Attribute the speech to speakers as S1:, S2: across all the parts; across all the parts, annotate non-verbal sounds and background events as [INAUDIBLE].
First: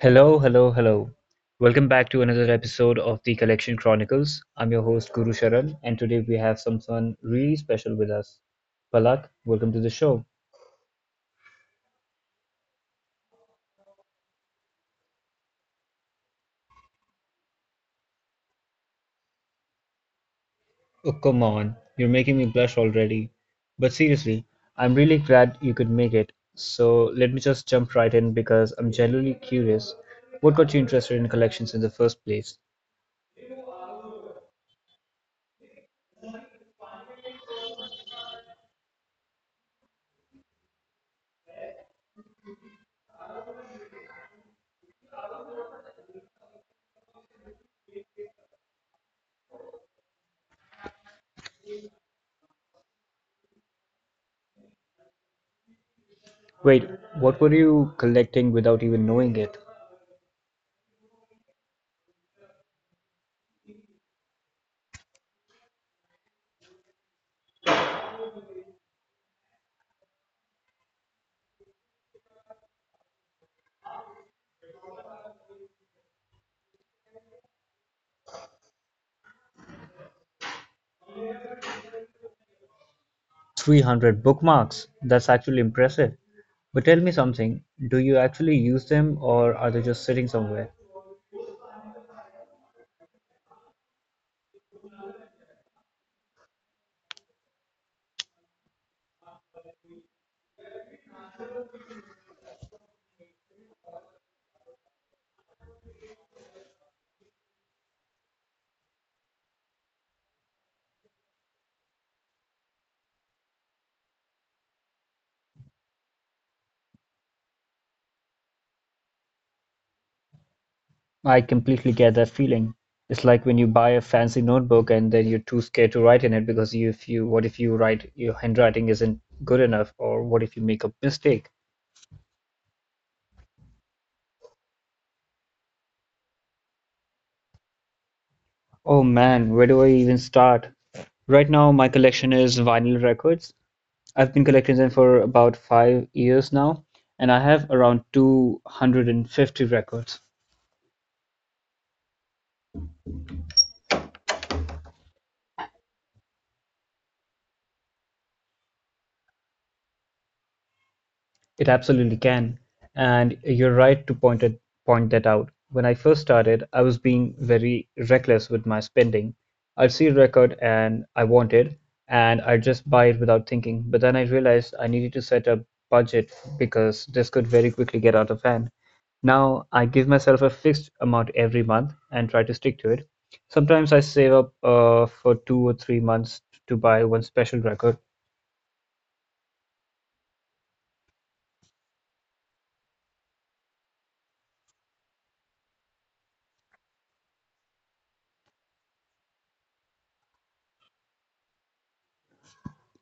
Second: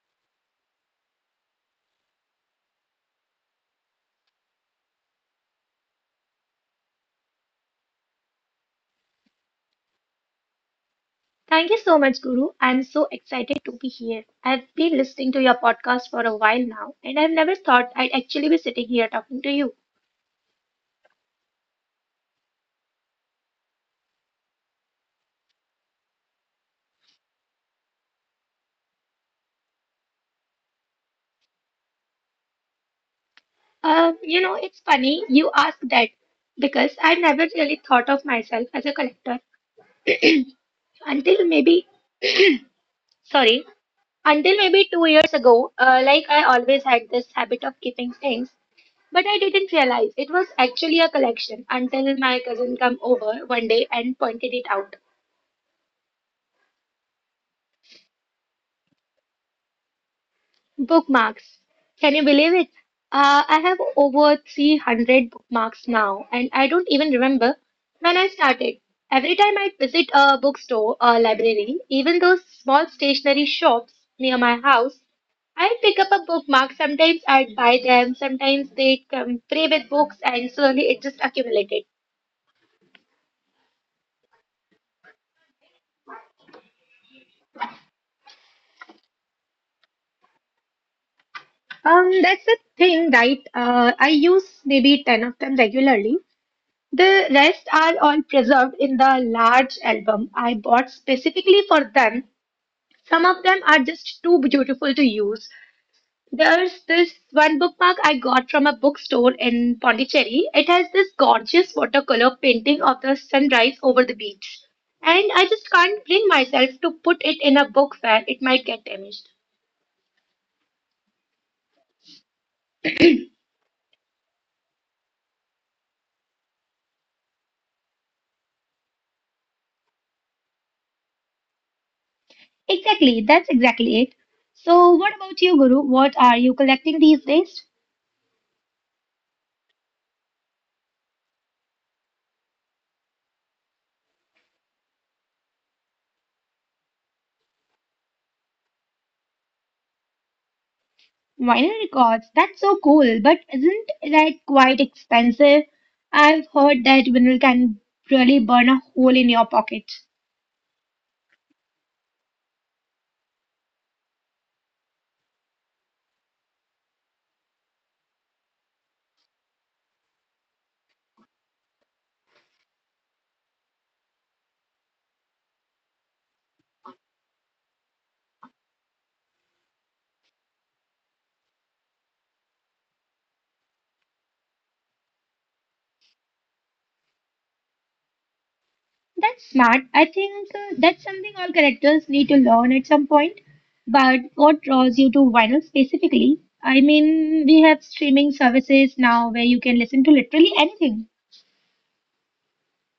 S1: Hello, hello, hello. Welcome back to another episode of the Collection Chronicles. I'm your host, Guru Sharan, and today we have someone really special with us. Palak, welcome to the show.
S2: Thank you so much, Guru. I'm so excited to be here. I've been listening to your podcast for a while now, and I've never thought I'd actually be sitting here talking to you.
S1: Oh, come on, you're making me blush already. But seriously, I'm really glad you could make it. So let me just jump right in because I'm genuinely curious. What got you interested in collections in the first place?
S2: It's funny you ask that because I've never really thought of myself as a collector until maybe, sorry, until maybe 2 years ago. Like I always had this habit of keeping things. But I didn't realize it was actually a collection until my cousin came over one day and pointed it out.
S1: Wait, what were you collecting without even knowing it?
S2: Bookmarks. Can you believe it? I have over 300 bookmarks now, and I don't even remember when I started. Every time I visit a bookstore or library, even those small stationery shops near my house, I pick up a bookmark. Sometimes I buy them, sometimes they come play with books, and slowly it just accumulated.
S1: 300 bookmarks! That's actually impressive. But tell me something, do you actually use them or are they just sitting somewhere?
S2: That's the thing, right? I use maybe 10 of them regularly. The rest are all preserved in the large album I bought specifically for them. Some of them are just too beautiful to use. There's this one bookmark I got from a bookstore in Pondicherry. It has this gorgeous watercolor painting of the sunrise over the beach. And I just can't bring myself to put it in a book where it might get damaged.
S1: I completely get that feeling. It's like when you buy a fancy notebook and then you're too scared to write in it because you, if you what if you write your handwriting isn't good enough or what if you make a mistake?
S2: Exactly, that's exactly it. So, what about you, Guru? What are you collecting these days?
S1: Oh man, where do I even start? Right now, my collection is vinyl records. I've been collecting them for about 5 years now, and I have around 250 records.
S2: Vinyl records, that's so cool, but isn't that quite expensive? I've heard that vinyl can really burn a hole in your pocket.
S1: It absolutely can, and you're right to point that out. When I first started, I was being very reckless with my spending. I'd see a record and I wanted, And I'd just buy it without thinking. But then I realized I needed to set a budget because this could very quickly get out of hand. Now I give myself a fixed amount every month and try to stick to it. Sometimes I save up for 2 or 3 months to buy one special record.
S2: That's smart. I think that's something all collectors need to learn at some point. But what draws you to vinyl specifically? I mean, we have streaming services now where you can listen to literally anything.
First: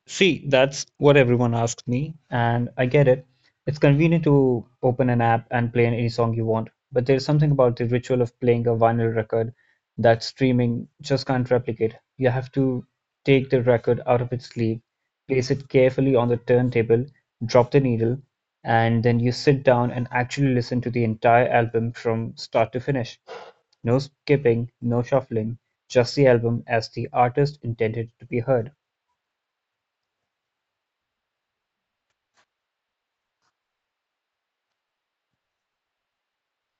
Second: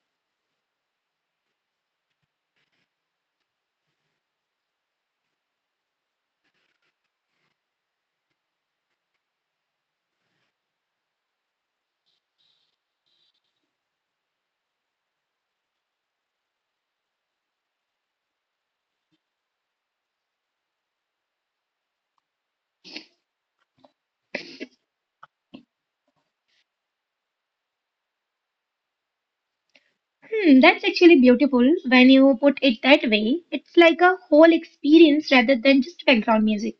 S1: See, that's what everyone asks me, and I get it. It's convenient to open an app and play any song you want, but there's something about the ritual of playing a vinyl record that streaming just can't replicate. You have to take the record out of its sleeve, place it carefully on the turntable, drop the needle, and then you sit down and actually listen to the entire album from start to finish. No skipping, no shuffling, just the album as the artist intended it to be heard.
S2: Hmm, that's actually beautiful when you put it that way. It's like a whole experience rather than just background music.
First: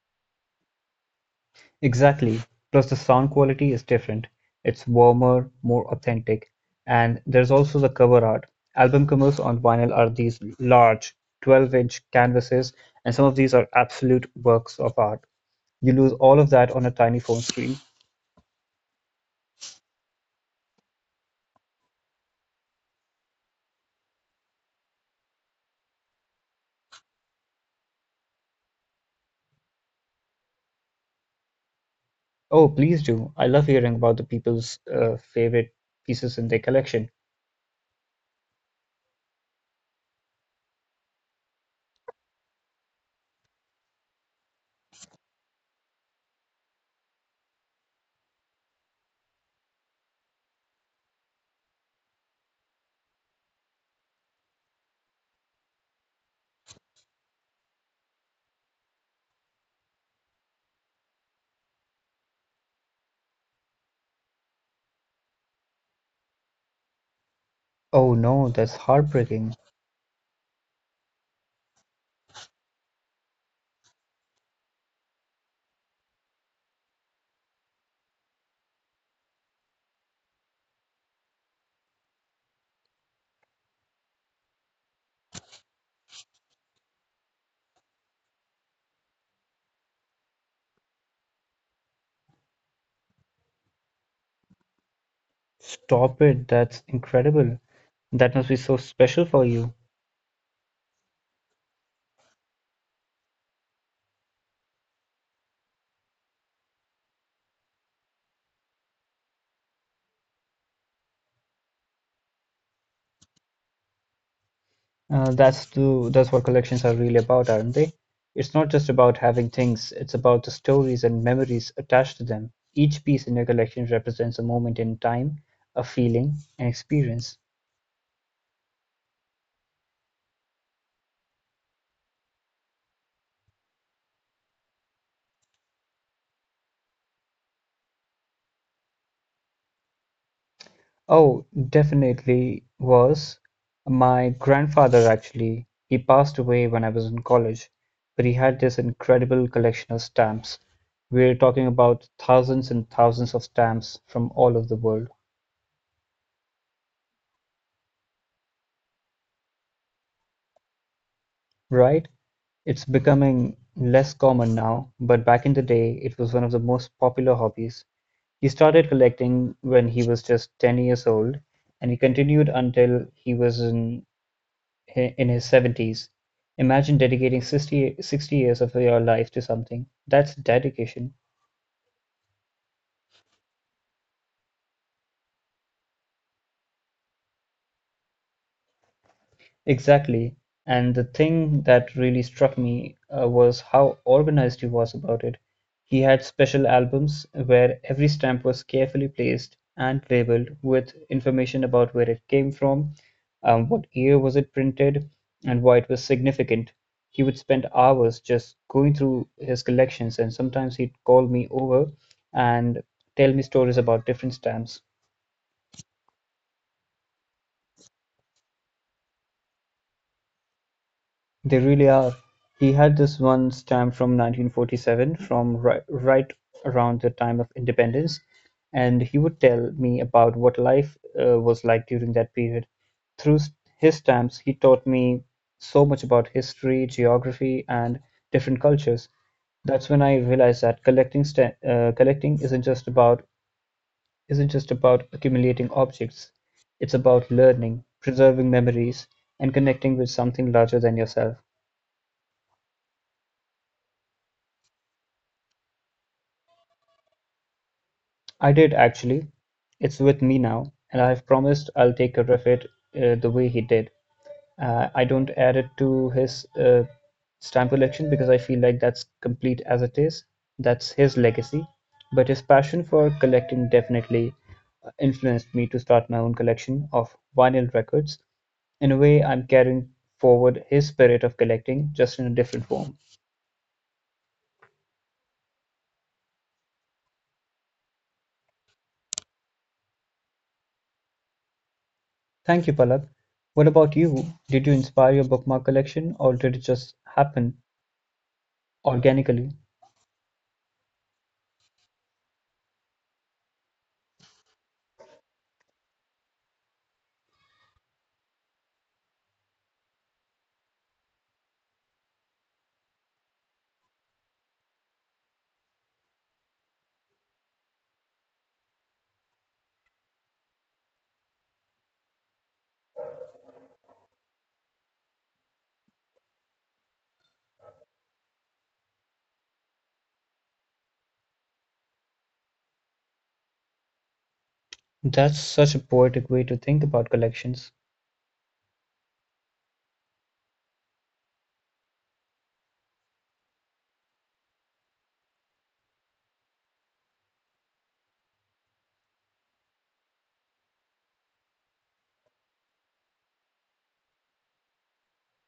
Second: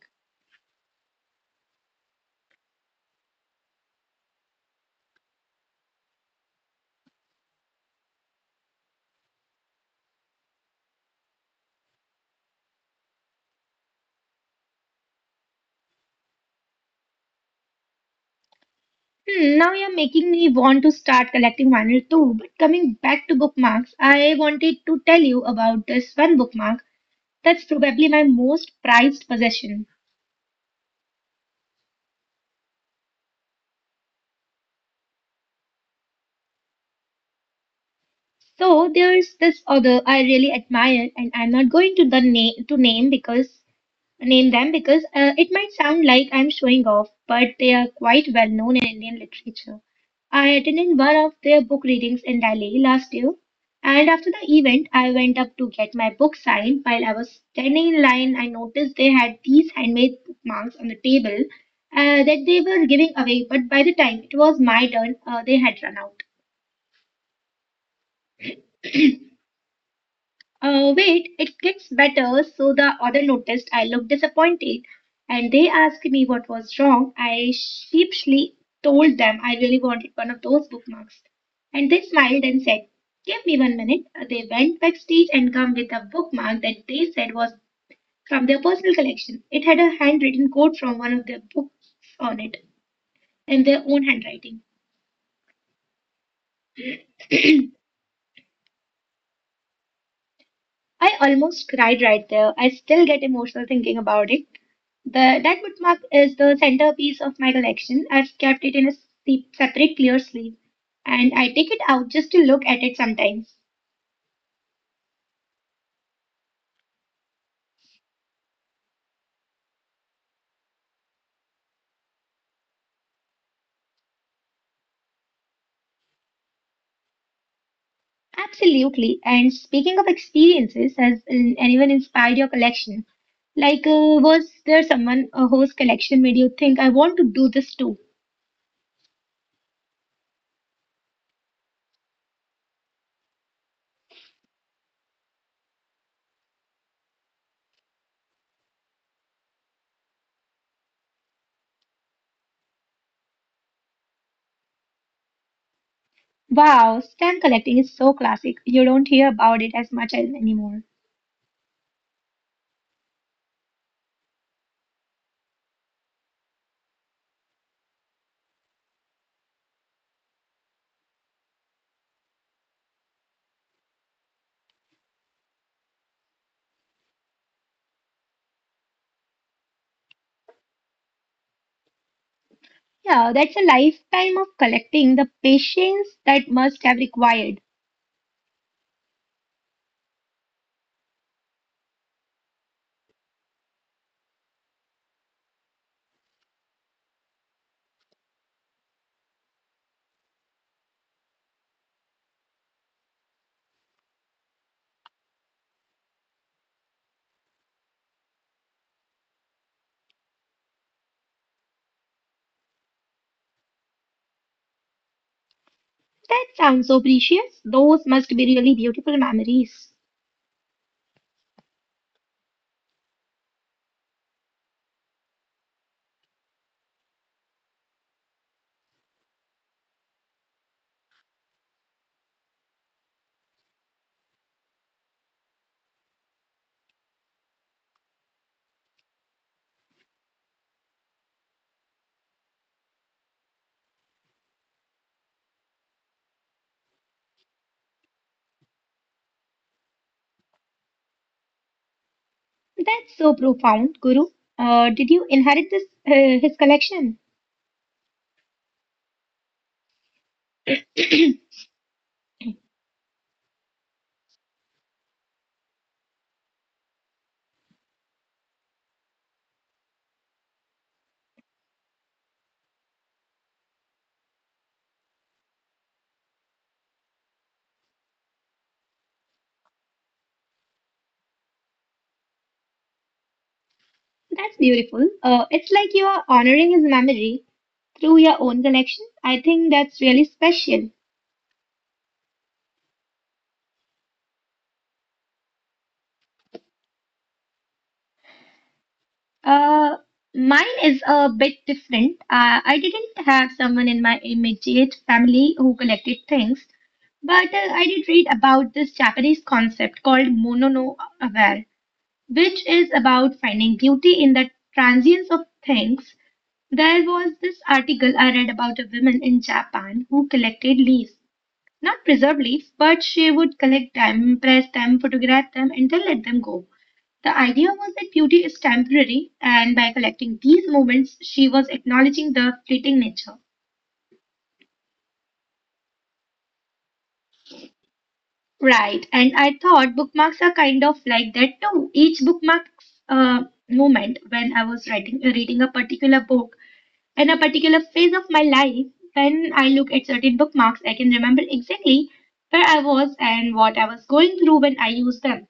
S1: Exactly, plus the sound quality is different, it's warmer, more authentic, and there's also the cover art. Album covers on vinyl are these large 12-inch canvases, and some of these are absolute works of art. You lose all of that on a tiny phone screen.
S2: Hmm, now you're making me want to start collecting vinyl too. But coming back to bookmarks, I wanted to tell you about this one bookmark that's probably my most prized possession.
S1: Oh, please do. I love hearing about the people's favorite pieces in their collection.
S2: So there's this other I really admire, and I'm not going to the na- to name because name them because it might sound like I'm showing off, but they are quite well known in Indian literature. I attended one of their book readings in Delhi last year, and after the event, I went up to get my book signed. While I was standing in line, I noticed they had these handmade bookmarks on the table that they were giving away, but by the time it was my turn, they had run out.
S1: Oh no, that's heartbreaking.
S2: Wait, it gets better. So the other noticed I looked disappointed, and they asked me what was wrong. I sheepishly told them I really wanted one of those bookmarks. And they smiled and said, "Give me 1 minute." They went backstage and come with a bookmark that they said was from their personal collection. It had a handwritten quote from one of their books on it in their own handwriting.
S1: Stop it, that's incredible. That must be so special for you.
S2: I almost cried right there. I still get emotional thinking about it. The that bookmark is the centerpiece of my collection. I've kept it in a separate clear sleeve, and I take it out just to look at it sometimes.
S1: That's what collections are really about, aren't they? It's not just about having things, it's about the stories and memories attached to them. Each piece in your collection represents a moment in time, a feeling, an experience.
S2: Absolutely. And speaking of experiences, has anyone inspired your collection? Like, was there someone whose collection made you think, I want to do this too?
S1: Oh, definitely was. My grandfather actually, he passed away when I was in college, but he had this incredible collection of stamps. We're talking about thousands and thousands of stamps from all over the world.
S2: Wow, stamp collecting is so classic. You don't hear about it as much as anymore.
S1: Right? It's becoming less common now, but back in the day it was one of the most popular hobbies. He started collecting when he was just 10 years old, and he continued until he was in his 70s. Imagine dedicating sixty years of your life to something. That's dedication.
S2: Yeah, that's a lifetime of collecting, the patience that must have required.
S1: Exactly. And the thing that really struck me was how organized he was about it. He had special albums where every stamp was carefully placed and labeled with information about where it came from, what year was it printed, and why it was significant. He would spend hours just going through his collections, and sometimes he'd call me over and tell me stories about different stamps.
S2: That sounds so precious. Those must be really beautiful memories.
S1: They really are. He had this one stamp from 1947, from right around the time of independence, and he would tell me about what life was like during that period. Through his stamps, he taught me so much about history, geography, and different cultures. That's when I realized that collecting isn't just about accumulating objects. It's about learning, preserving memories, and connecting with something larger than yourself.
S2: That's so profound, Guru. Did you inherit this his collection?
S1: I did actually. It's with me now,
S2: [CLEARS THROAT]
S1: and I've
S2: That's
S1: promised I'll take care of it the way he did. I don't add it to his stamp collection because I feel like that's complete as it is. That's his legacy. But his passion for collecting definitely influenced me to start my own collection of vinyl records. In a way, I'm carrying forward his spirit of collecting, just in a different form.
S2: beautiful. It's like you are honoring his memory through your own collection. I think that's really special.
S1: Thank you, Palak. What about you? Did you inspire your bookmark collection, or did it just happen organically?
S2: Uh, Mine is a bit different. I didn't have someone in my immediate family who collected things, but I did read about this Japanese concept called monono which is about finding beauty in the transience of things. There was this article I read about a woman in Japan who collected leaves. Not preserved leaves, but she would collect them, press them, photograph them, and then let them go. The idea was that beauty is temporary, and by collecting these moments, she was acknowledging the fleeting nature.
S1: That's such a poetic way to think about collections.
S2: Right, and I thought bookmarks are kind of like that too. Each bookmarks uh, moment when I was writing reading a particular book in a particular phase of my life, when I look at certain bookmarks, I can remember exactly where I was and what I was going through when I used them.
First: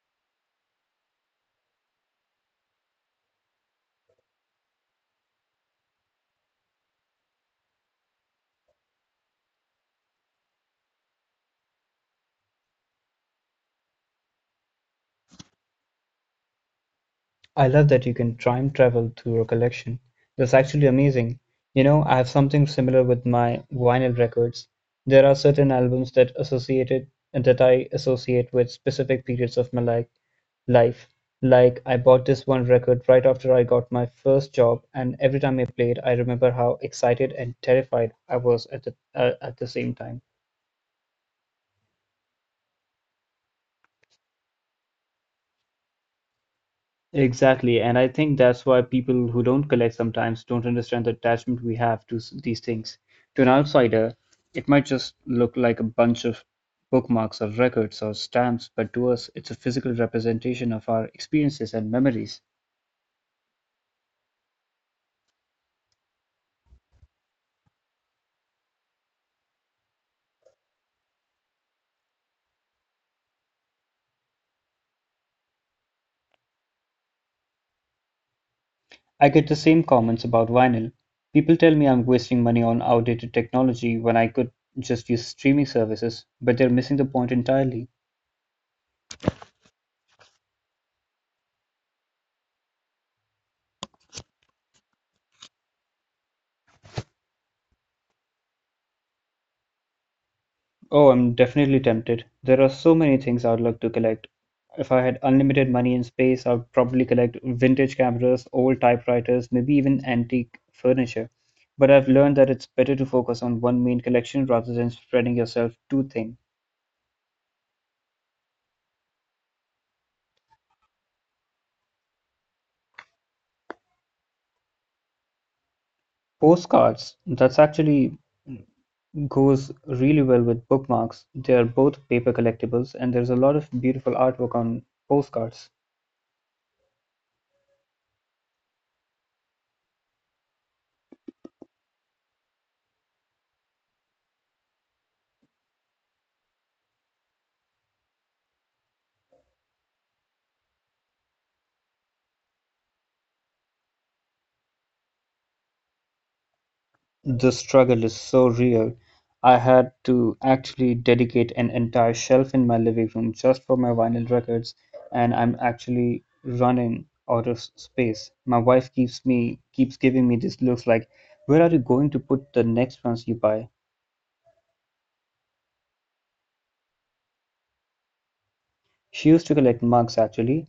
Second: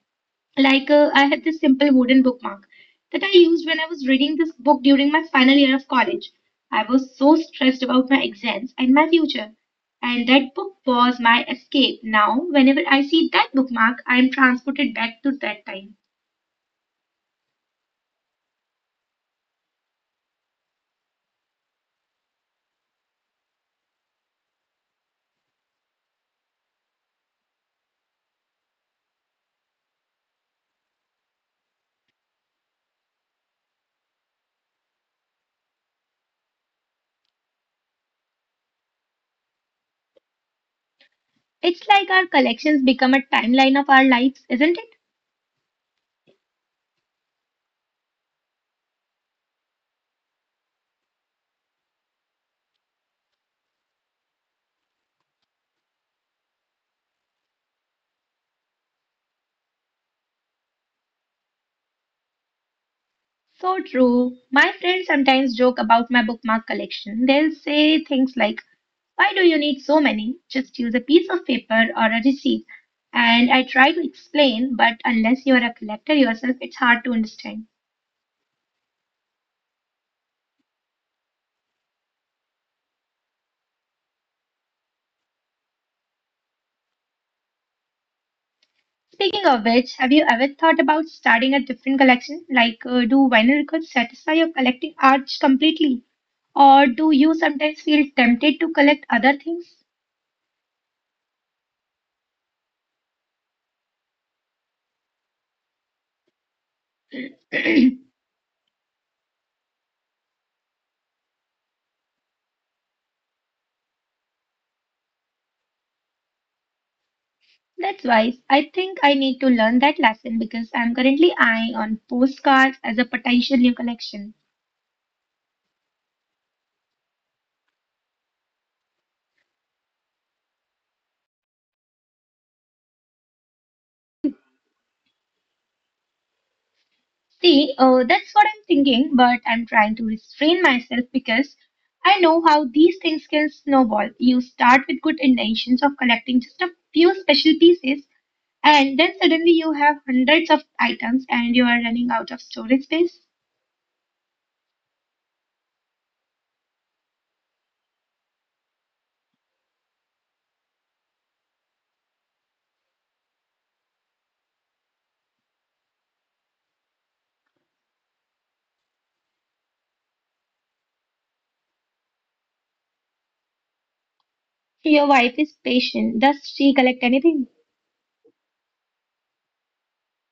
S2: Like, I had this simple wooden bookmark that I used when I was reading this book during my final year of college. I was so stressed about my exams and my future, and that book was my escape. Now, whenever I see that bookmark, I am transported back to that time.
S1: I love that you can time travel through your collection. That's actually amazing. You know, I have something similar with my vinyl records. There are certain albums that I associate with specific periods of my life. Like, I bought this one record right after I got my first job, and every time I played, I remember how excited and terrified I was at the same time.
S2: It's like our collections become a timeline of our lives, isn't it?
S1: Exactly, and I think that's why people who don't collect sometimes don't understand the attachment we have to these things. To an outsider, it might just look like a bunch of bookmarks or records or stamps, but to us, it's a physical representation of our experiences and memories.
S2: So true. My friends sometimes joke about my bookmark collection. They'll say things like, "Why do you need so many? Just use a piece of paper or a receipt." And I try to explain, but unless you're a collector yourself, it's hard to understand.
S1: I get the same comments about vinyl. People tell me I'm wasting money on outdated technology when I could just use streaming services, but they're missing the point entirely.
S2: Speaking of which, have you ever thought about starting a different collection? Like, do vinyl records satisfy your collecting urge completely? Or do you sometimes feel tempted to collect other things?
S1: Oh, I'm definitely tempted. There are so many things I'd love to collect. If I had unlimited money and space, I'd probably collect vintage
S2: [CLEARS THROAT]
S1: cameras, old typewriters, maybe even antique furniture. But I've learned that it's better to focus on one main collection rather than spreading yourself too thin.
S2: That's wise. I think I need to learn that lesson because I'm currently eyeing on postcards as a potential new collection.
S1: Postcards, that's actually goes really well with bookmarks. They are both paper collectibles, and there's a lot of beautiful artwork on postcards.
S2: See, that's what I'm thinking, but I'm trying to restrain myself because I know how these things can snowball. You start with good intentions of collecting just a few special pieces, and then suddenly you have hundreds of items and you are running out of storage space.
S1: The struggle is so real. I had to actually dedicate an entire shelf in my living room just for my vinyl records, and I'm actually running out of space. My wife keeps giving me these looks like, "Where are you going to put the next ones you buy?"
S2: Your wife is patient. Does she collect anything?
S1: She used to collect mugs actually.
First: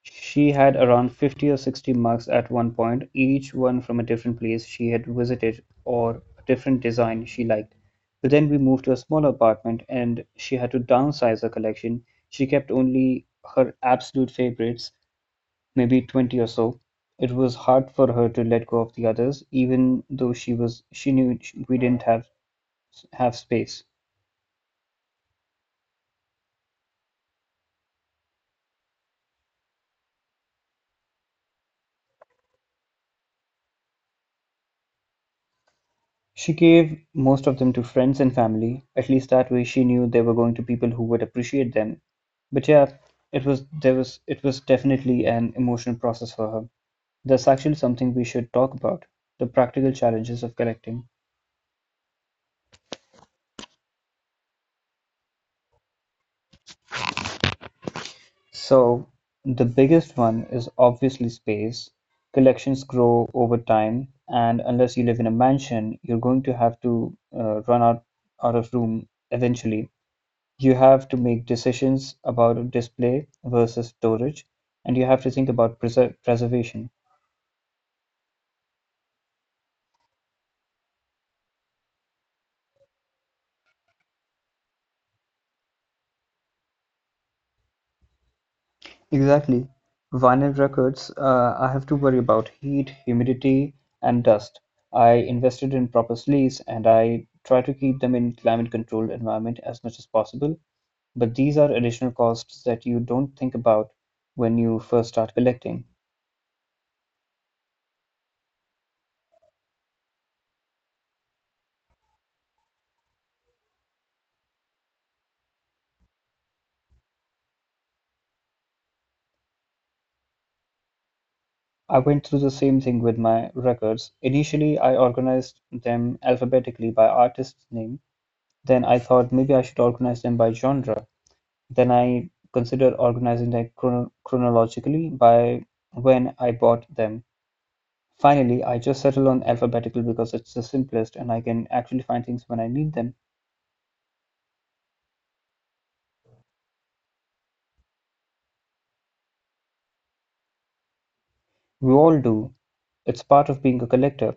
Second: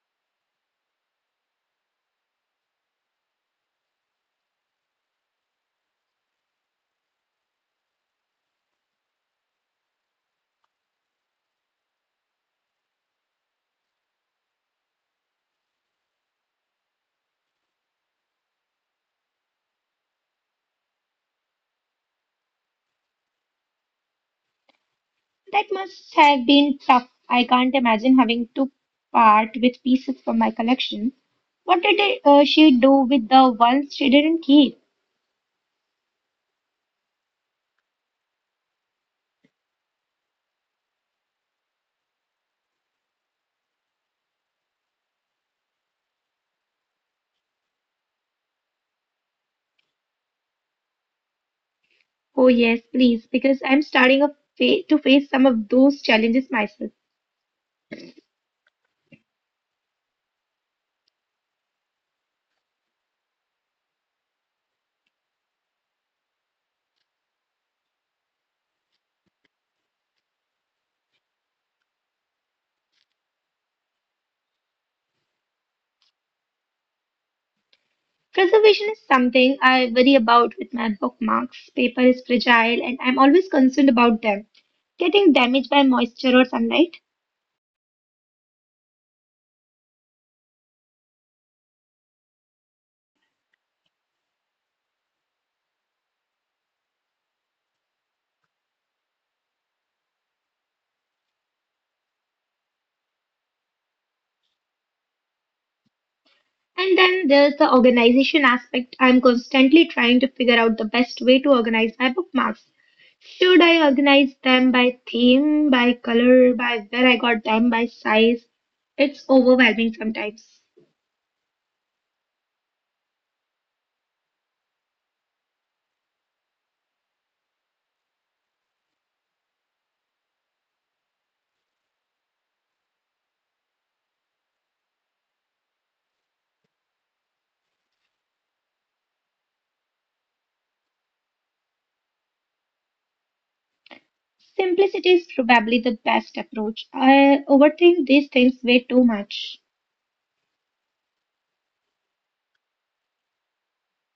S1: She had around 50 or 60 mugs at one point, each one from a different place she had visited or a different design she liked. But then we moved to a smaller apartment and she had to downsize her collection. She kept only her absolute favorites, maybe 20 or so. It was hard for her to let go of the others, even though she knew we didn't have space.
S2: That must have been tough. I can't imagine having to part with pieces from my collection. She do with the ones she didn't keep?
S1: She gave most of them to friends and family; at least that way she knew they were going to people who would appreciate them. But yeah, it was definitely an emotional process for her. That's actually something we should talk about, the practical challenges of collecting.
S2: Oh, yes, please, because I'm starting a fa to face some of those challenges myself.
S1: So, the biggest one is obviously space. Collections grow over time, and unless you live in a mansion, you're going to have to run out of room eventually. You have to make decisions about display versus storage, and you have to think about preservation.
S2: Preservation is something I worry about with my bookmarks. Paper is fragile, and I'm always concerned about them getting damaged by moisture or sunlight.
S1: Exactly. Vinyl records, I have to worry about heat, humidity, and dust. I invested in proper sleeves and I try to keep them in climate controlled environment as much as possible. But these are additional costs that you don't think about when you first start collecting.
S2: And then there's the organization aspect. I'm constantly trying to figure out the best way to organize my bookmarks. Should I organize them by theme, by color, by where I got them, by size? It's overwhelming sometimes.
S1: I went through the same thing with my records. Initially, I organized them alphabetically by artist's name. Then I thought maybe I should organize them by genre. Then I considered organizing them chronologically by when I bought them. Finally, I just settled on alphabetical because it's the simplest and I can actually find things when I need them.
S2: Simplicity is probably the best approach. I overthink these things way too much.
S1: We all do. It's part of being a collector.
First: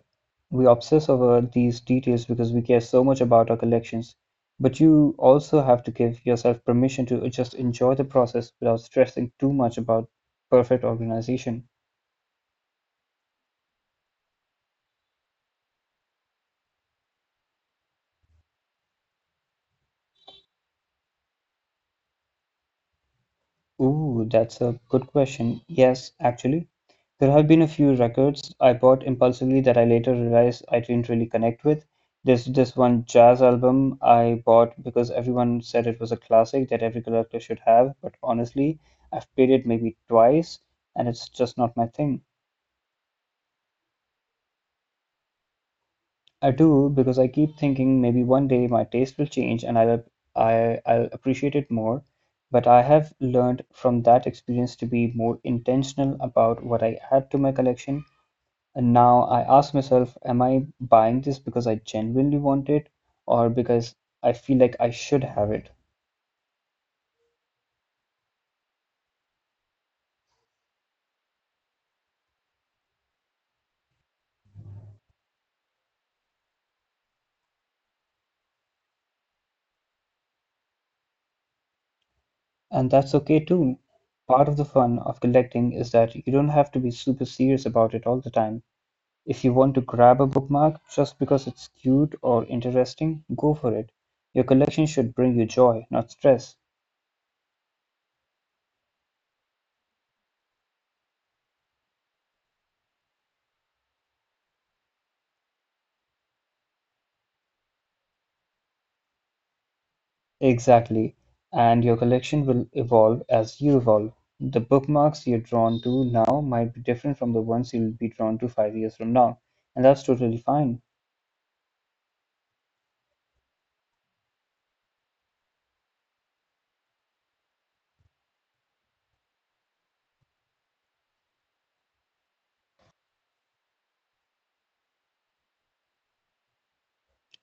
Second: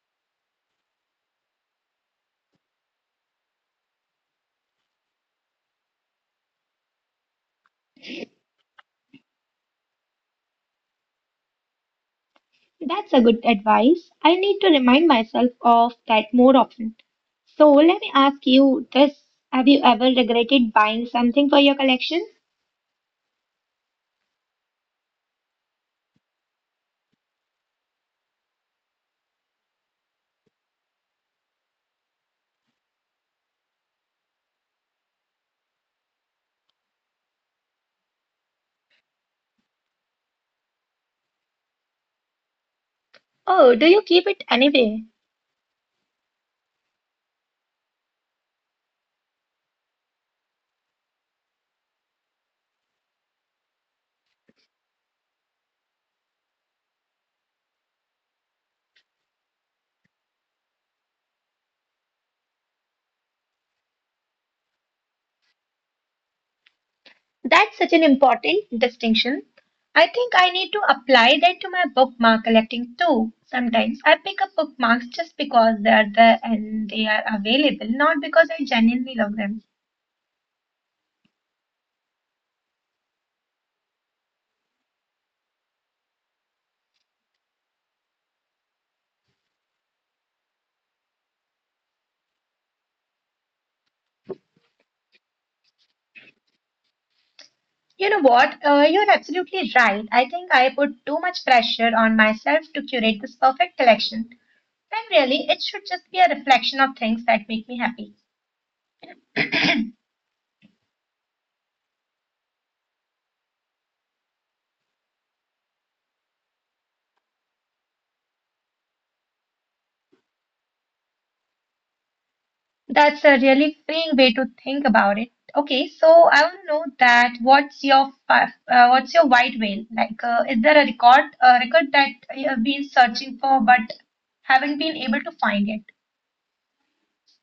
S1: We obsess over these details because we care so much about our collections. But you also have to give yourself permission to just enjoy the process without stressing too much about perfect organization.
S2: That's a good advice. I need to remind myself of that more often. So let me ask you this. Have you ever regretted buying something for your collection?
S1: Ooh, that's a good question. Yes, actually, there have been a few records I bought impulsively that I later realized I didn't really connect with. There's this one jazz album I bought because everyone said it was a classic that every collector should have, but honestly, I've played it maybe twice and it's just not my thing.
S2: Oh, do you keep it anyway?
S1: I do because I keep thinking maybe one day my taste will change and I'll appreciate it more. But I have learned from that experience to be more intentional about what I add to my collection. And now I ask myself, am I buying this because I genuinely want it or because I feel like I should have it?
S2: That's such an important distinction. I think I need to apply that to my bookmark collecting too. Sometimes I pick up bookmarks just because they are there and they are available, not because I genuinely love them.
S1: And that's okay too. Part of the fun of collecting is that you don't have to be super serious about it all the time. If you want to grab a bookmark just because it's cute or interesting, go for it. Your collection should bring you joy, not stress.
S2: You know what? You're absolutely right. I think I put too much pressure on myself to curate this perfect collection. When really, it should just be a reflection of things that make me happy.
S1: Exactly. And your collection will evolve as you evolve. The bookmarks you're drawn to now might be different from the ones you'll be drawn to 5 years from now, and that's totally fine.
S2: That's a really freeing way to think about it. Okay, so I want to know that what's your white whale? Like, is there a record that you have been searching for but haven't been able to find yet?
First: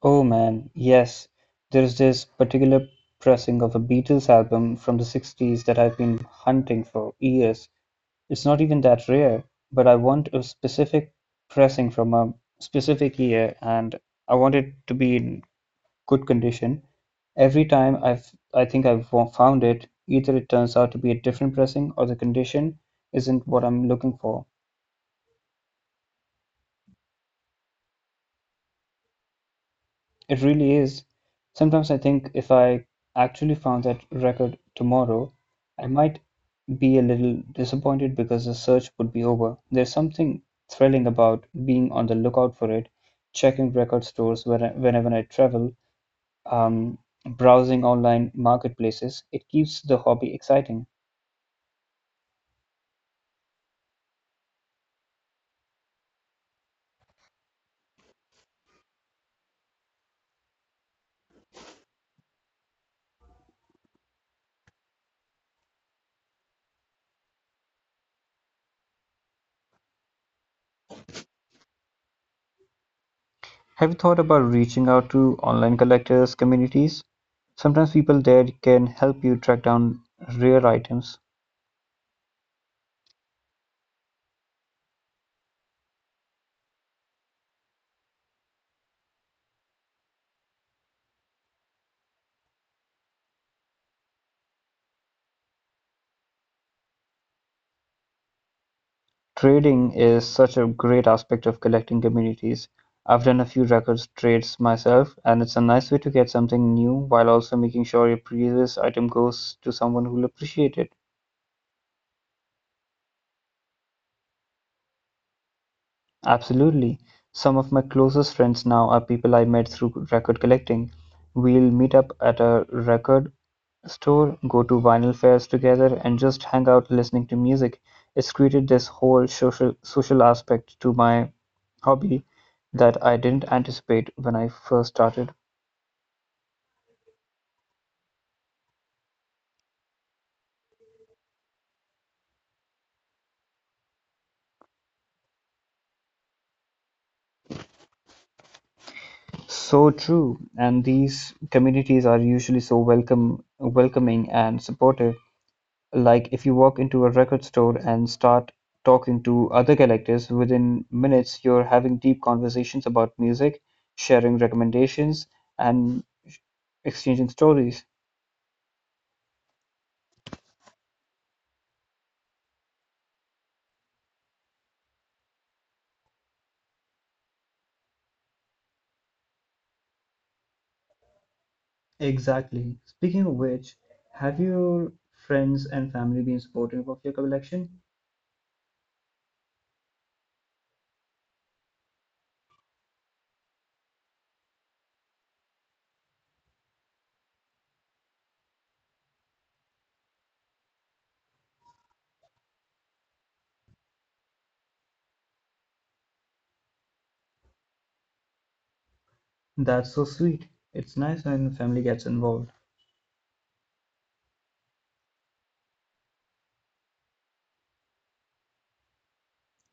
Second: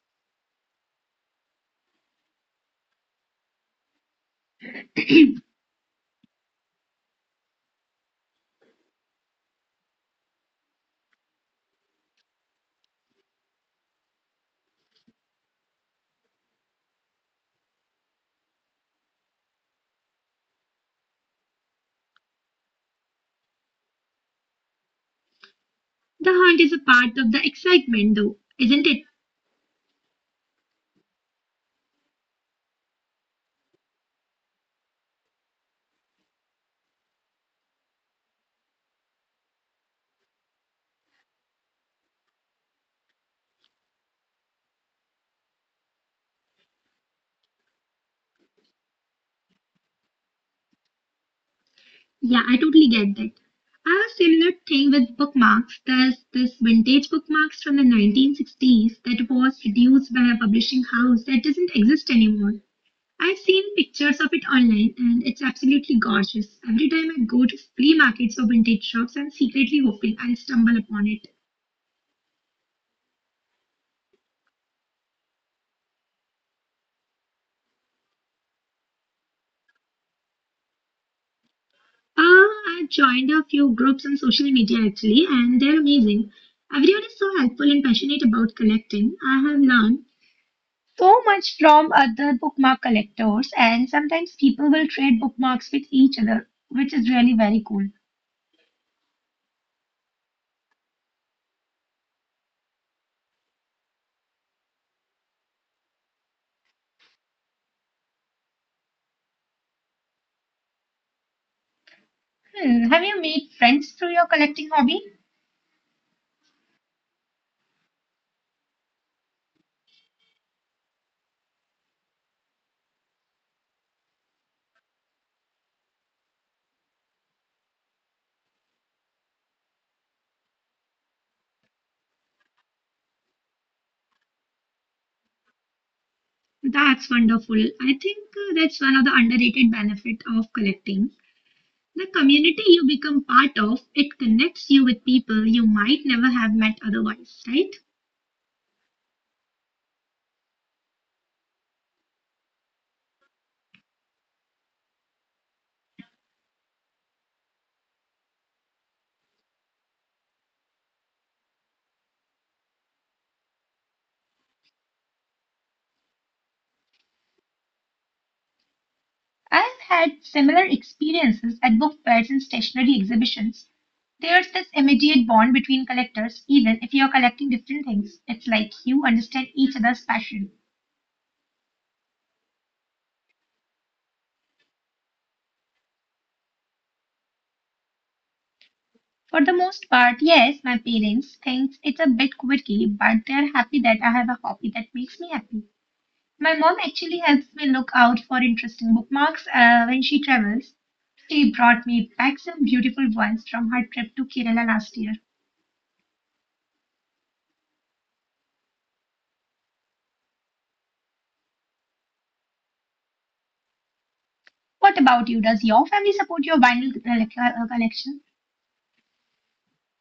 S1: Oh man, yes. There's this particular pressing of a Beatles album from the '60s that I've been hunting for years. It's not even that rare, but I want a specific pressing from a specific year and I want it to be in good condition. Every time I think I've found it, either it turns out to be a different pressing or the condition isn't what I'm looking for.
S2: The hunt is a part of the excitement, though, isn't it?
S1: It really is. Sometimes I think if I actually found that record tomorrow, I might be a little disappointed because the search would be over. There's something thrilling about being on the lookout for it, checking record stores whenever I travel, um, browsing online marketplaces. It keeps the hobby exciting.
S2: Yeah, I totally get that. I have a similar thing with bookmarks. There's this vintage bookmarks from the 1960s that was produced by a publishing house that doesn't exist anymore. I've seen pictures of it online and it's absolutely gorgeous. Every time I go to flea markets or vintage shops, I'm secretly hoping I'll stumble upon it.
S1: Have you thought about reaching out to online collectors communities? Sometimes people there can help you track down rare items.
S2: I've joined a few groups on social media actually, and they're amazing. Everyone is so helpful and passionate about collecting. I have learned so much from other bookmark collectors, and sometimes people will trade bookmarks with each other, which is really very cool.
S1: Trading is such a great aspect of collecting communities. I've done a few records trades myself, and it's a nice way to get something new while also making sure your previous item goes to someone who'll appreciate it.
S2: Hmm, have you made friends through your collecting hobby?
S1: Absolutely. Some of my closest friends now are people I met through record collecting. We'll meet up at a record store, go to vinyl fairs together and just hang out listening to music. It's created this whole social aspect to my hobby that I didn't anticipate when I first started.
S2: That's wonderful. I think that's one of the underrated benefit of collecting. The community you become part of, it connects you with people you might never have met otherwise, right?
S1: So true, and these communities are usually so welcoming and supportive. Like if you walk into a record store and start talking to other collectors, within minutes you're having deep conversations about music, sharing recommendations, and exchanging stories.
S2: I've had similar experiences at book fairs and stationary exhibitions. There's this immediate bond between collectors, even if you're collecting different things. It's like you understand each other's passion.
S1: Exactly. Speaking of which, have your friends and family been supportive of your collection?
S2: For the most part, yes, my parents think it's a bit quirky, but they're happy that I have a hobby that makes me happy. My mom actually helps me look out for interesting bookmarks when she travels. She brought me back some beautiful ones from her trip to Kerala last year.
S1: That's so sweet. It's nice when family gets involved.
S2: What about you? Does your family support your collection?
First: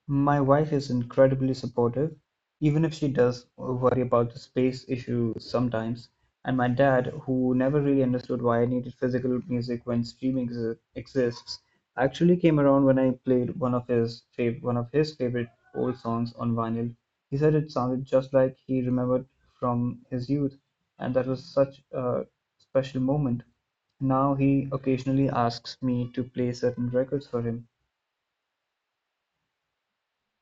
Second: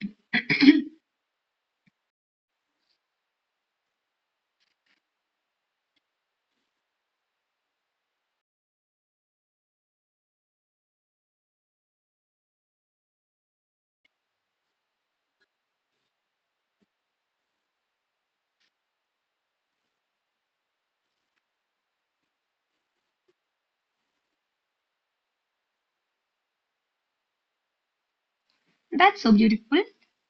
S1: My wife is
S2: [CLEARS THROAT]
S1: incredibly supportive, even if she does worry about the space issue sometimes. And my dad, who never really understood why I needed physical music when streaming exists, actually came around when I played one of his favorite old songs on vinyl. He said it sounded just like he remembered from his youth, and that was such a special moment. Now he occasionally asks me to play certain records for him.
S2: That's so beautiful.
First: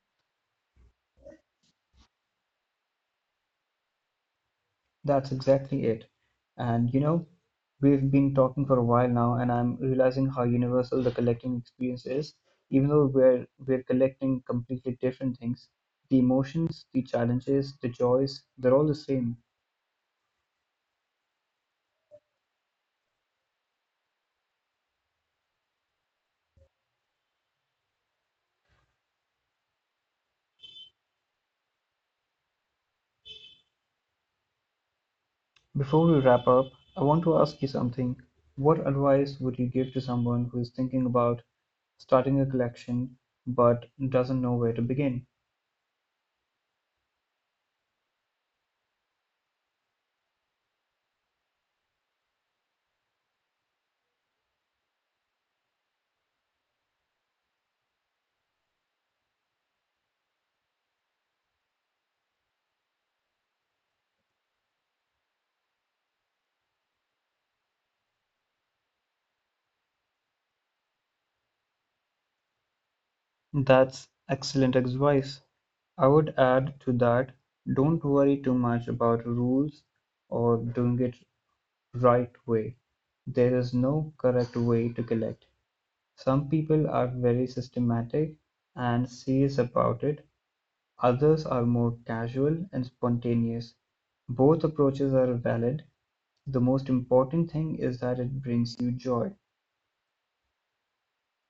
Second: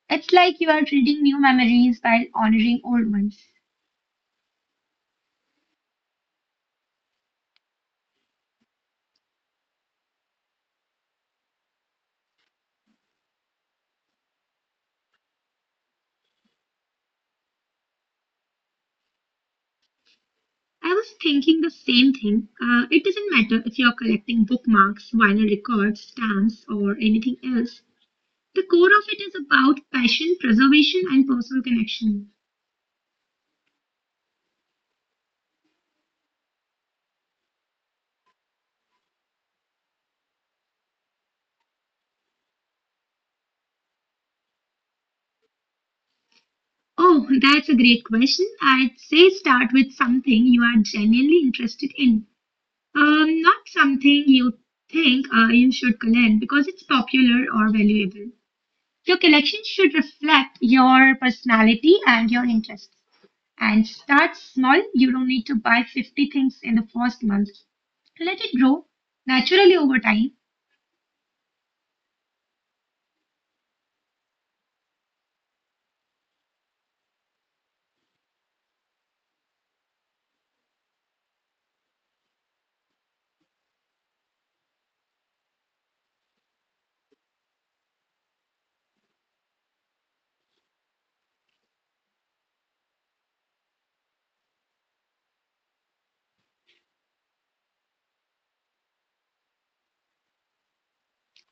S2: It's like you are reading new memories while honoring old ones.
S1: That's exactly it. And you know, we've been talking for a while now, and I'm realizing how universal the collecting experience is. Even though we're collecting completely different things, the emotions, the challenges, the joys, they're all the same.
S2: I was thinking the same thing. It doesn't matter if you're collecting bookmarks, vinyl records, stamps, or anything else. The core of it is about passion, preservation, and personal connection.
S1: Before we wrap up, I want to ask you something. What advice would you give to someone who is thinking about starting a collection but doesn't know where to begin?
S2: Oh, that's a great question. I'd say start with something you are genuinely interested in, not something you think you should collect because it's popular or valuable. Your collection should reflect your personality and your interests. And start small. You don't need to buy 50 things in the first month. Let it grow naturally over time.
S1: That's excellent advice. I would add to that, don't worry too much about rules or doing it right way. There is no correct way to collect. Some people are very systematic and serious about it, others are more casual and spontaneous. Both approaches are valid. The most important thing is that it brings you joy.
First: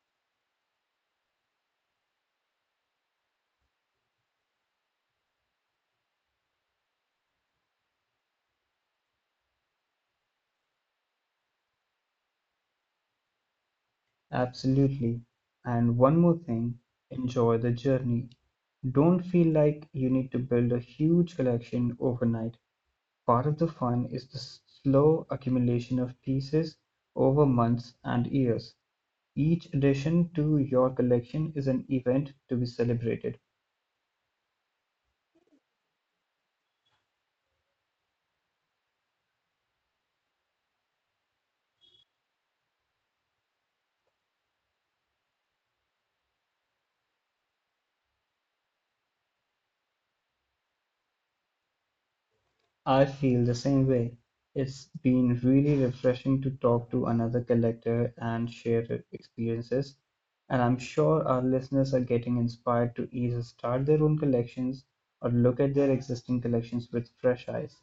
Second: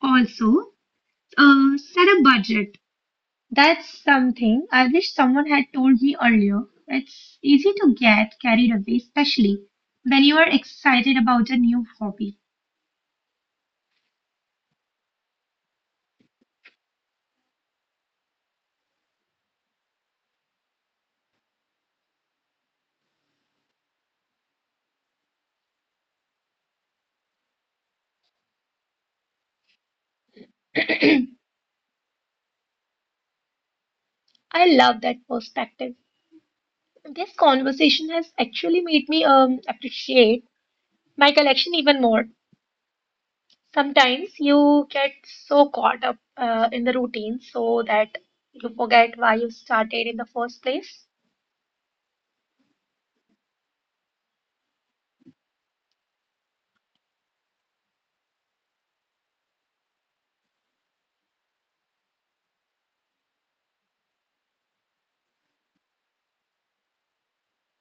S2: Also, set a budget. That's something I wish someone had told me earlier. It's easy to get carried away, especially when you are excited about a new hobby.
S1: Absolutely. And one more thing, enjoy the journey. Don't feel like you need to build a huge collection overnight. Part of the fun is the slow accumulation of pieces over months and years. Each addition to
S2: [CLEARS THROAT]
S1: your
S2: I
S1: collection is an event to be celebrated.
S2: love that perspective. This conversation has actually made me appreciate my collection even more. Sometimes you get so caught up in the routine so that you forget why you started in the first place.
S1: I feel the same way. It's been really refreshing to talk to another collector and share their experiences. And I'm sure our listeners are getting inspired to either start their own collections or look at their existing collections with fresh eyes.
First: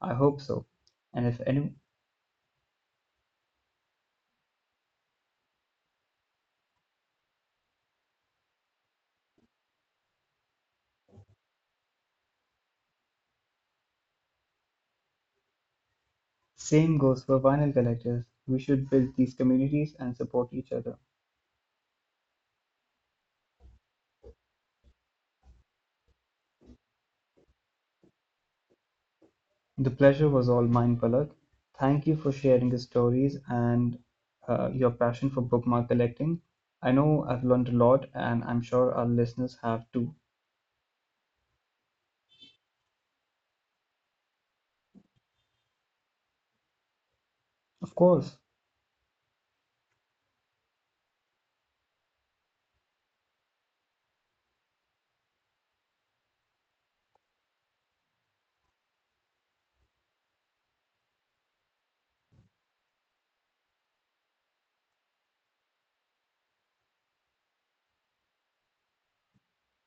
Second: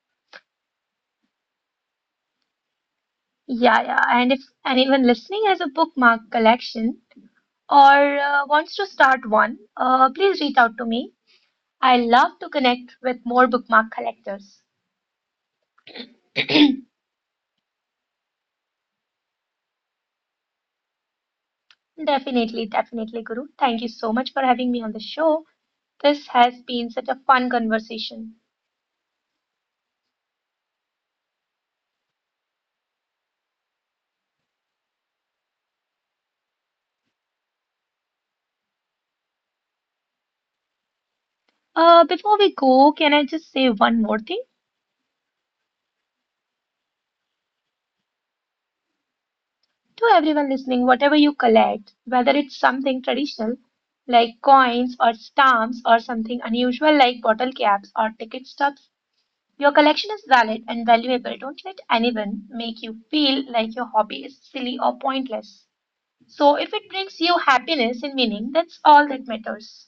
S1: I hope so. And if any
S2: Yeah, yeah. And if anyone listening has a bookmark collection, or wants to start one, please reach out to me. I love to connect with more bookmark collectors.
S1: Same goes for vinyl collectors, we should build these communities and support each other.
S2: Definitely, definitely, Guru. Thank you so much for having me on the show. This has been such a fun conversation.
S1: The pleasure was all mine, Palak. Thank you for sharing the stories and your passion for bookmark collecting. I know I've learned a lot, and I'm sure our listeners have too.
S2: Before we go, can I just say one more thing?
S1: Of course,
S2: To everyone listening, whatever you collect, whether it's something traditional like coins or stamps or something unusual like bottle caps or ticket stubs, your collection is valid and valuable. Don't let anyone make you feel like your hobby is silly or pointless. So, if it brings you happiness and meaning, that's all that matters.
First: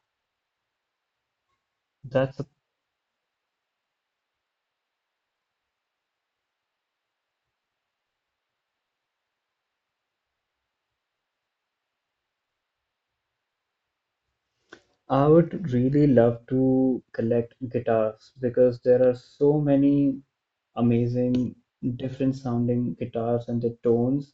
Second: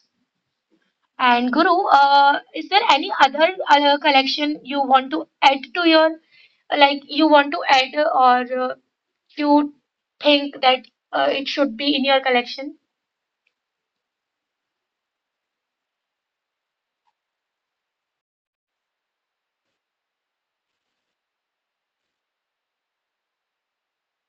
S2: And Guru,
S1: that's
S2: is there any other collection you want to add to your, like you want to add, or you think that it should be in your collection?
S1: I would really love to collect guitars because there are so many amazing, different sounding guitars and the tones,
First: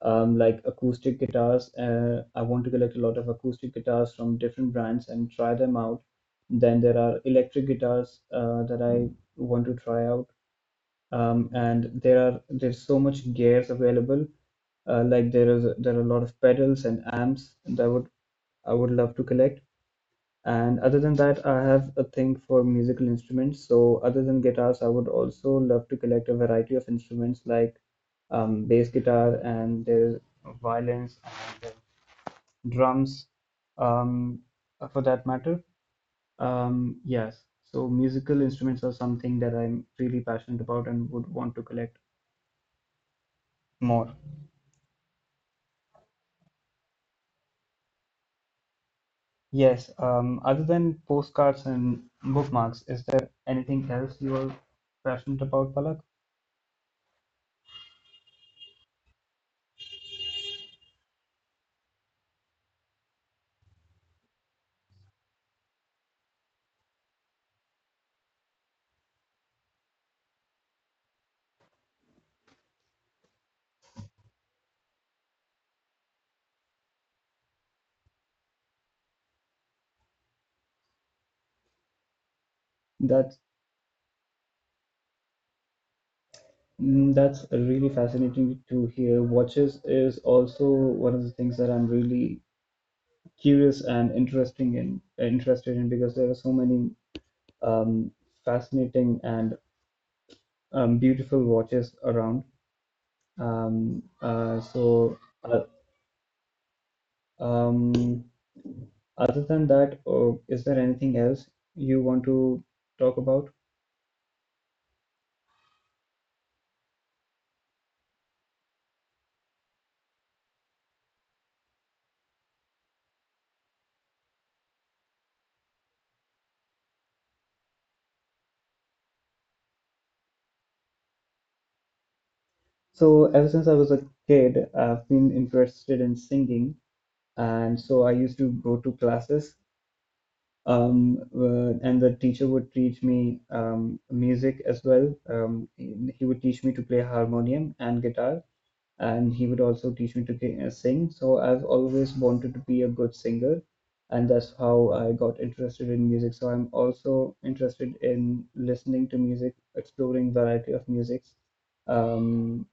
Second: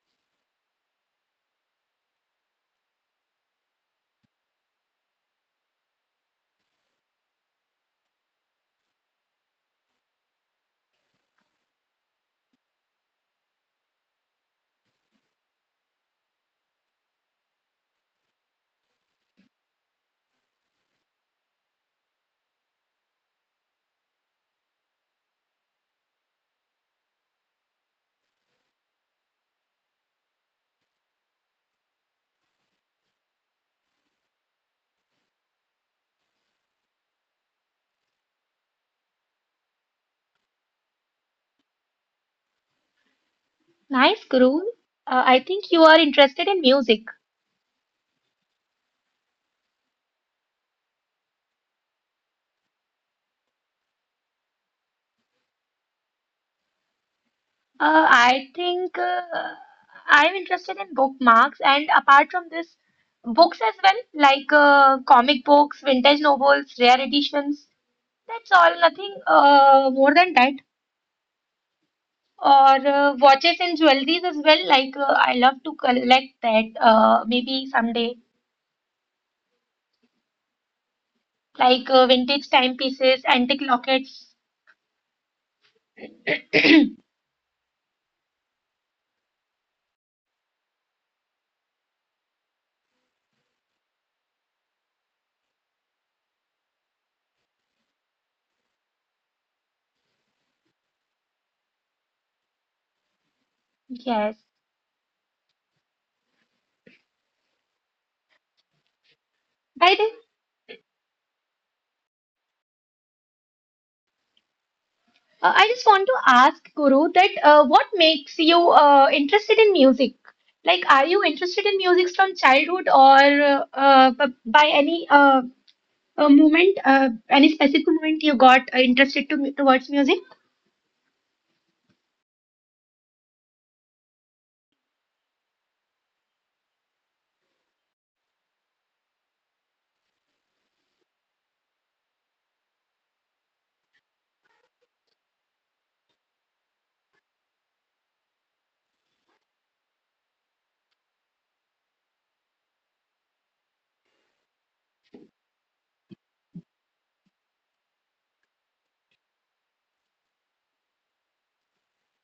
S1: like acoustic guitars. I want to collect a lot of acoustic guitars from different brands and try them out. Then there are electric guitars that I want to try out, and there's so much gears available. Like there are a lot of pedals and amps that would I would love to collect. And other than that, I have a thing for musical instruments. So other than guitars, I would also love to collect a variety of instruments like bass guitar and there's violins and there's drums, um, for that matter. Yes. So musical instruments are something that I'm really passionate about and would want to collect more.
S2: Nice, Guru. I think you are interested in music.
S1: Yes. Other than postcards and bookmarks, is there anything else you are passionate about, Palak?
S2: Uh, I think uh, I'm interested in bookmarks, and apart from this, books as well, like comic books, vintage novels, rare editions. That's all, nothing more than that. Or watches and jewelries as well. Like I love to collect that. Maybe someday, like vintage
S1: That
S2: timepieces, antique lockets.
S1: That's really fascinating to hear. Watches is also one of the things that I'm really curious and interesting in interested in because there are so many um, fascinating and beautiful watches around. Um, uh,
S2: Yes.
S1: so, uh, um, Other than that,
S2: By the
S1: is there anything else you want to talk about?
S2: I just want to ask Guru that what makes you interested in music? Like, are you interested in music from childhood or b- by any moment, any specific moment you got towards music?
S1: So, ever since I was a kid, I've been interested in singing, and so I used to go to classes and the teacher would teach me music as well. He would teach me to play harmonium and guitar, and he would also teach me to sing. So I've always wanted to be a good singer, and that's how I got interested in music. So I'm also interested in listening to music, exploring variety of musics. Um,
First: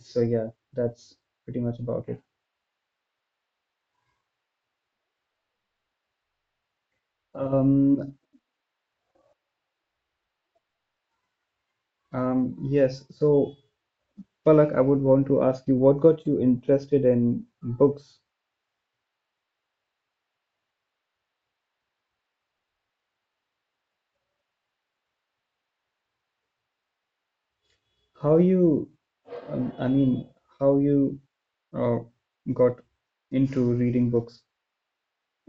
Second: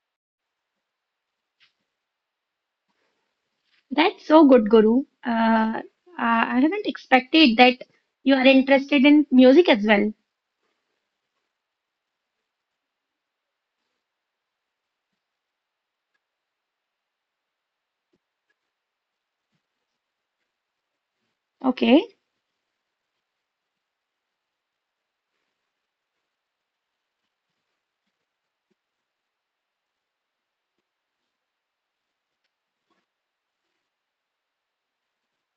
S1: so yeah, that's pretty much about it.
S2: That's so good, Guru. I haven't expected that
S1: Um,
S2: you are interested in music as well.
S1: yes, so Palak, I would want to ask you what got you interested in books?
S2: Okay.
S1: How you, I mean, how you uh, got into reading books?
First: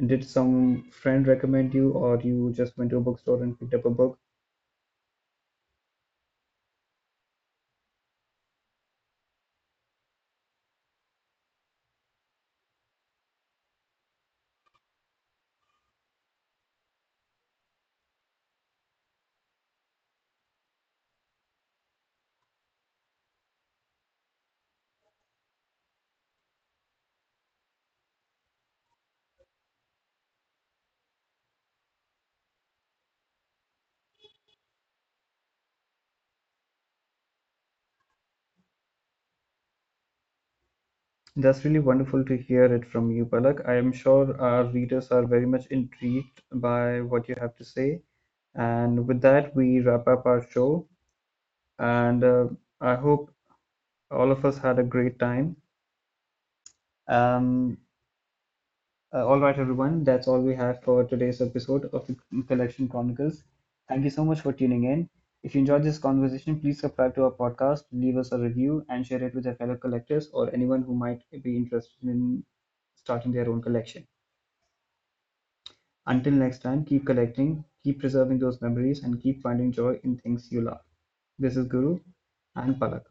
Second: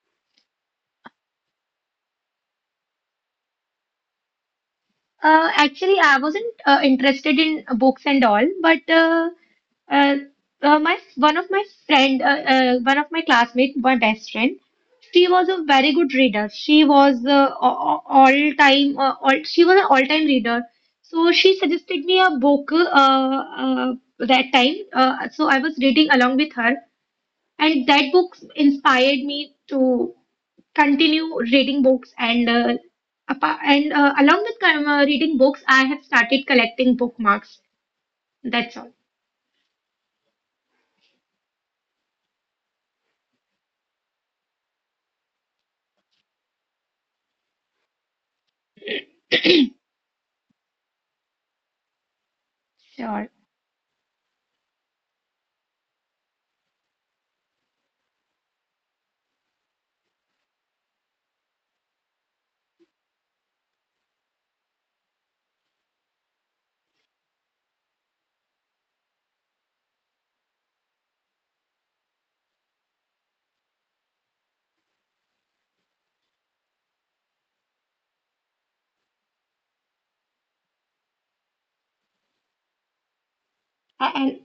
S1: Did some friend recommend you, or you just went to a bookstore and picked up a book?
S2: Actually, I wasn't interested in books and all, but. Uh, my one of my friend, one of my classmates, my best friend, she was a very good reader. She was all time, all she was an all time reader. So she suggested me a book uh, that time. So I was reading along with her, and that book inspired me to continue reading books. And along with reading books, I have started collecting bookmarks. That's all.
S1: That's really wonderful to hear it from you, Palak. I am sure our readers are very much intrigued by what you have to say. And with that, we wrap up our show.
S2: Sure.
S1: And I hope all of us had a great time. Um, all right, everyone, that's all we have for today's episode of the Collection Chronicles. Thank you so much for tuning in. If you enjoyed this conversation, please subscribe to our podcast, leave us a review, and share it with your fellow collectors or anyone who might be interested in starting their own collection. Until next time, keep collecting, keep preserving those memories, and keep finding joy in things you love. This is Guru and
S2: A-
S1: Palak.
S2: And